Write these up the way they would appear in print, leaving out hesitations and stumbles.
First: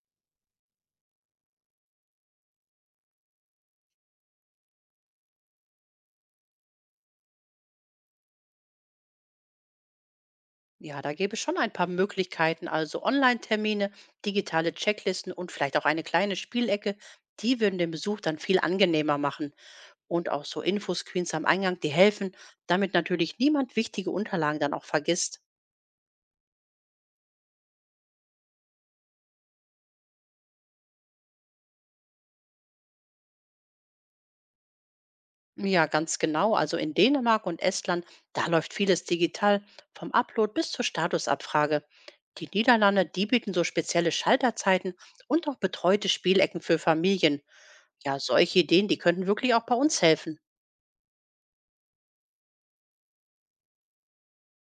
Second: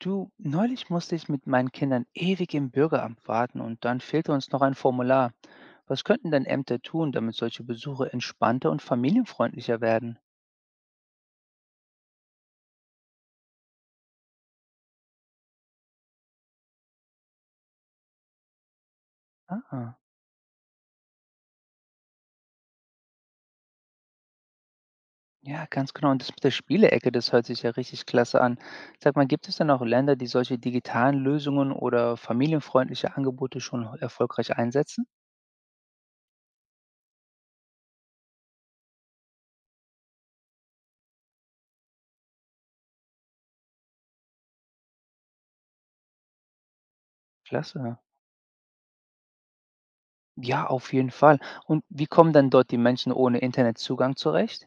Du, neulich musste ich mit meinen Kindern ewig im Bürgeramt warten und dann fehlte uns noch ein Formular. Was könnten denn Ämter tun, damit solche Besuche entspannter und familienfreundlicher werden? Ja, da gäbe es schon ein paar Möglichkeiten, also Online-Termine, digitale Checklisten und vielleicht auch eine kleine Spielecke, die würden den Besuch dann viel angenehmer machen. Ah, Und auch so Infoscreens am Eingang, die helfen, damit natürlich niemand wichtige Unterlagen dann auch vergisst. ja, ganz genau. Und das mit der Spielecke, das hört sich ja richtig klasse an. Sag mal, gibt es denn auch Länder, die solche digitalen Lösungen oder familienfreundliche Angebote schon erfolgreich einsetzen? Ja, ganz genau. Also in Dänemark und Estland, da läuft vieles digital, vom Upload bis zur Statusabfrage. Die Niederlande, die bieten so spezielle Schalterzeiten und auch betreute Spielecken für Familien. Klasse. Ja, solche Ideen, die könnten wirklich auch bei uns helfen. Ja, auf jeden Fall. Und wie kommen dann dort die Menschen ohne Internetzugang zurecht?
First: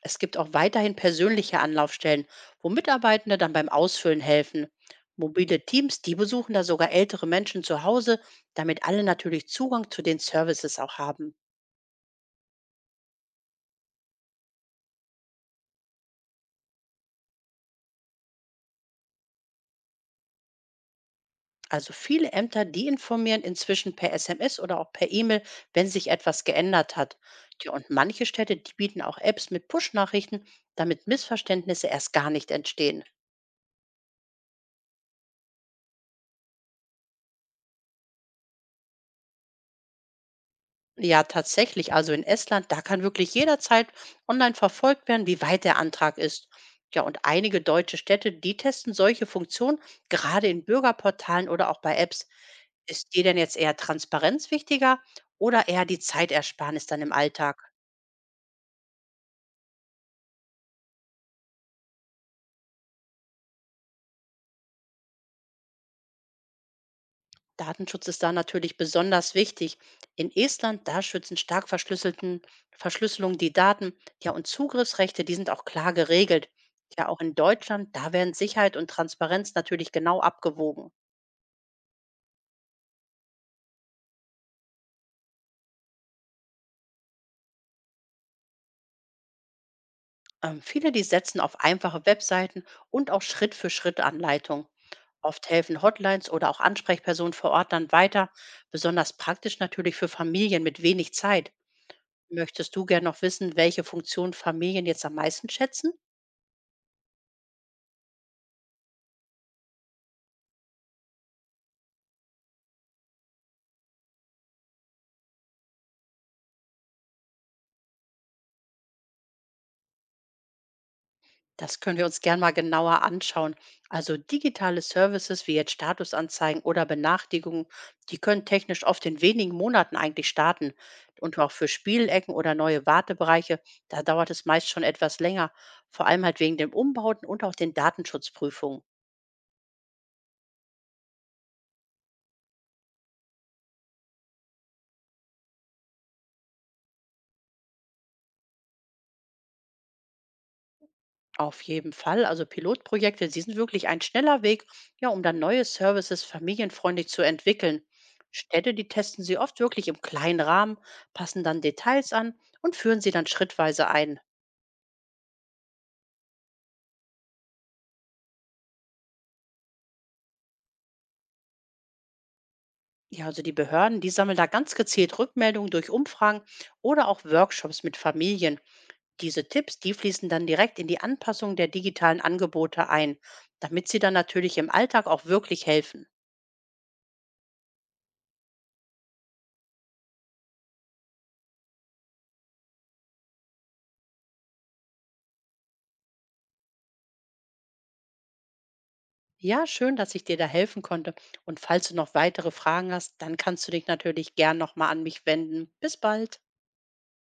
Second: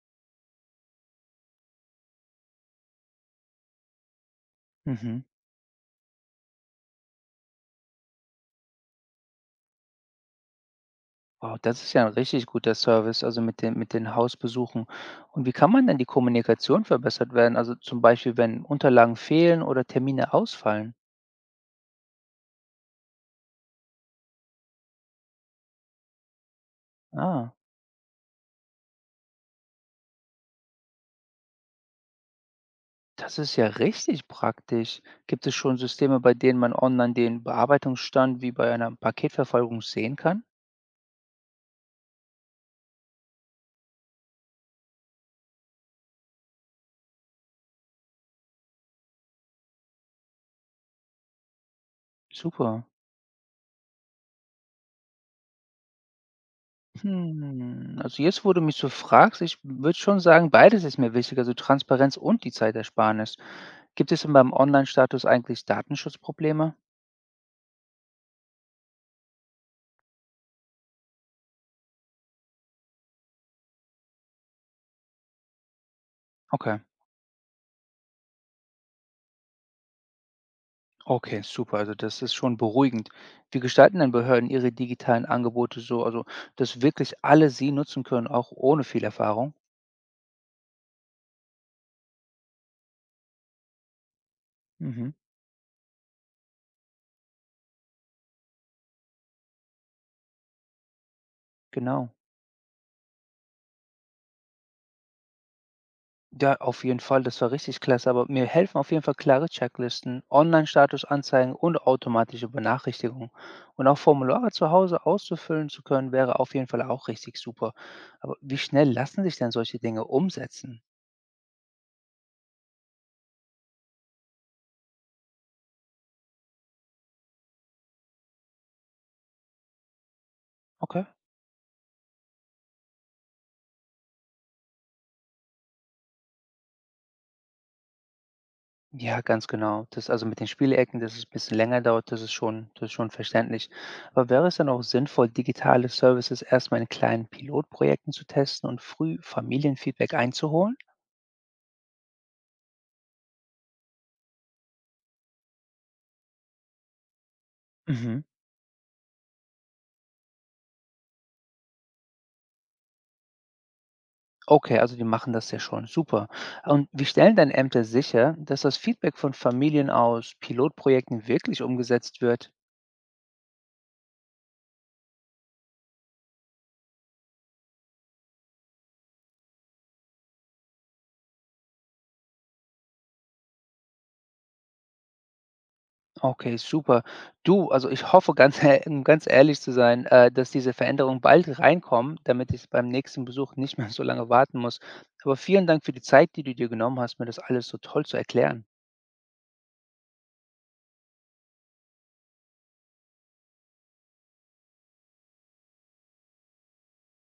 Es gibt auch weiterhin persönliche Anlaufstellen, wo Mitarbeitende dann beim Ausfüllen helfen. Mhm. Mobile Teams, die besuchen da sogar ältere Menschen zu Hause, damit alle natürlich Zugang zu den Services auch haben. Wow, das ist ja ein richtig guter Service, also mit den Hausbesuchen. Und wie kann man denn die Kommunikation verbessert werden? Also zum Beispiel, wenn Unterlagen fehlen oder Termine ausfallen? Also viele Ämter, die informieren inzwischen per SMS oder auch per E-Mail, wenn sich etwas geändert hat. Ah, Ja, und manche Städte, die bieten auch Apps mit Push-Nachrichten, damit Missverständnisse erst gar nicht entstehen. das ist ja richtig praktisch. Gibt es schon Systeme, bei denen man online den Bearbeitungsstand wie bei einer Paketverfolgung sehen kann? Ja, tatsächlich. Also in Estland, da kann wirklich jederzeit online verfolgt werden, wie weit der Antrag ist. Ja, und einige deutsche Städte, die testen solche Funktionen gerade in Bürgerportalen oder auch bei Apps. Super. Ist dir denn jetzt eher Transparenz wichtiger oder eher die Zeitersparnis dann im Alltag? Hm, also jetzt, wo du mich so fragst, ich würde schon sagen, beides ist mir wichtig, also Transparenz und die Zeitersparnis. Gibt es denn beim Online-Status eigentlich Datenschutzprobleme? Datenschutz ist da natürlich besonders wichtig. In Estland, da schützen stark verschlüsselten Verschlüsselung die Daten. Ja, und Zugriffsrechte, die sind auch klar geregelt. Okay. Ja, auch in Deutschland, da werden Sicherheit und Transparenz natürlich genau abgewogen. Okay, super. Also das ist schon beruhigend. Wie gestalten denn Behörden ihre digitalen Angebote so, also dass wirklich alle sie nutzen können, auch ohne viel Erfahrung? Viele, die setzen auf einfache Webseiten und auch Schritt-für-Schritt-Anleitungen. Mhm, Oft helfen Hotlines oder auch Ansprechpersonen vor Ort dann weiter, besonders praktisch natürlich für Familien mit wenig Zeit. genau. Möchtest du gern noch wissen, welche Funktion Familien jetzt am meisten schätzen? Ja, auf jeden Fall, das war richtig klasse, aber mir helfen auf jeden Fall klare Checklisten, Online-Statusanzeigen und automatische Benachrichtigungen. Und auch Formulare zu Hause auszufüllen zu können, wäre auf jeden Fall auch richtig super. Aber wie schnell lassen sich denn solche Dinge umsetzen? Das können wir uns gern mal genauer anschauen. Also digitale Services wie jetzt Statusanzeigen oder Benachrichtigungen, die können technisch oft in wenigen Monaten eigentlich starten. Okay. Und auch für Spielecken oder neue Wartebereiche, da dauert es meist schon etwas länger. Vor allem halt wegen dem Umbauten und auch den Datenschutzprüfungen. Ja, ganz genau. Das also, mit den Spielecken, dass es ein bisschen länger dauert, das ist schon verständlich. Aber wäre es dann auch sinnvoll, digitale Services erst mal in kleinen Pilotprojekten zu testen und früh Familienfeedback einzuholen? Auf jeden Fall. Also Pilotprojekte, sie sind wirklich ein schneller Weg, ja, um dann neue Services familienfreundlich zu entwickeln. Mhm. Städte, die testen sie oft wirklich im kleinen Rahmen, passen dann Details an und führen sie dann schrittweise ein. Okay, also die machen das ja schon, super. Und wie stellen denn Ämter sicher, dass das Feedback von Familien aus Pilotprojekten wirklich umgesetzt wird? Ja, also die Behörden, die sammeln da ganz gezielt Rückmeldungen durch Umfragen oder auch Workshops mit Familien. Diese Tipps, die fließen dann direkt in die Anpassung der digitalen Angebote ein, damit sie dann natürlich im Alltag auch wirklich helfen. Okay, super. Du, also ich hoffe, ganz, um ganz ehrlich zu sein, dass diese Veränderungen bald reinkommen, damit ich beim nächsten Besuch nicht mehr so lange warten muss. Aber vielen Dank für die Zeit, die du dir genommen hast, mir das alles so toll zu erklären. Ja, schön, dass ich dir da helfen konnte. Und falls du noch weitere Fragen hast, dann kannst du dich natürlich gern nochmal an mich wenden. Bis bald.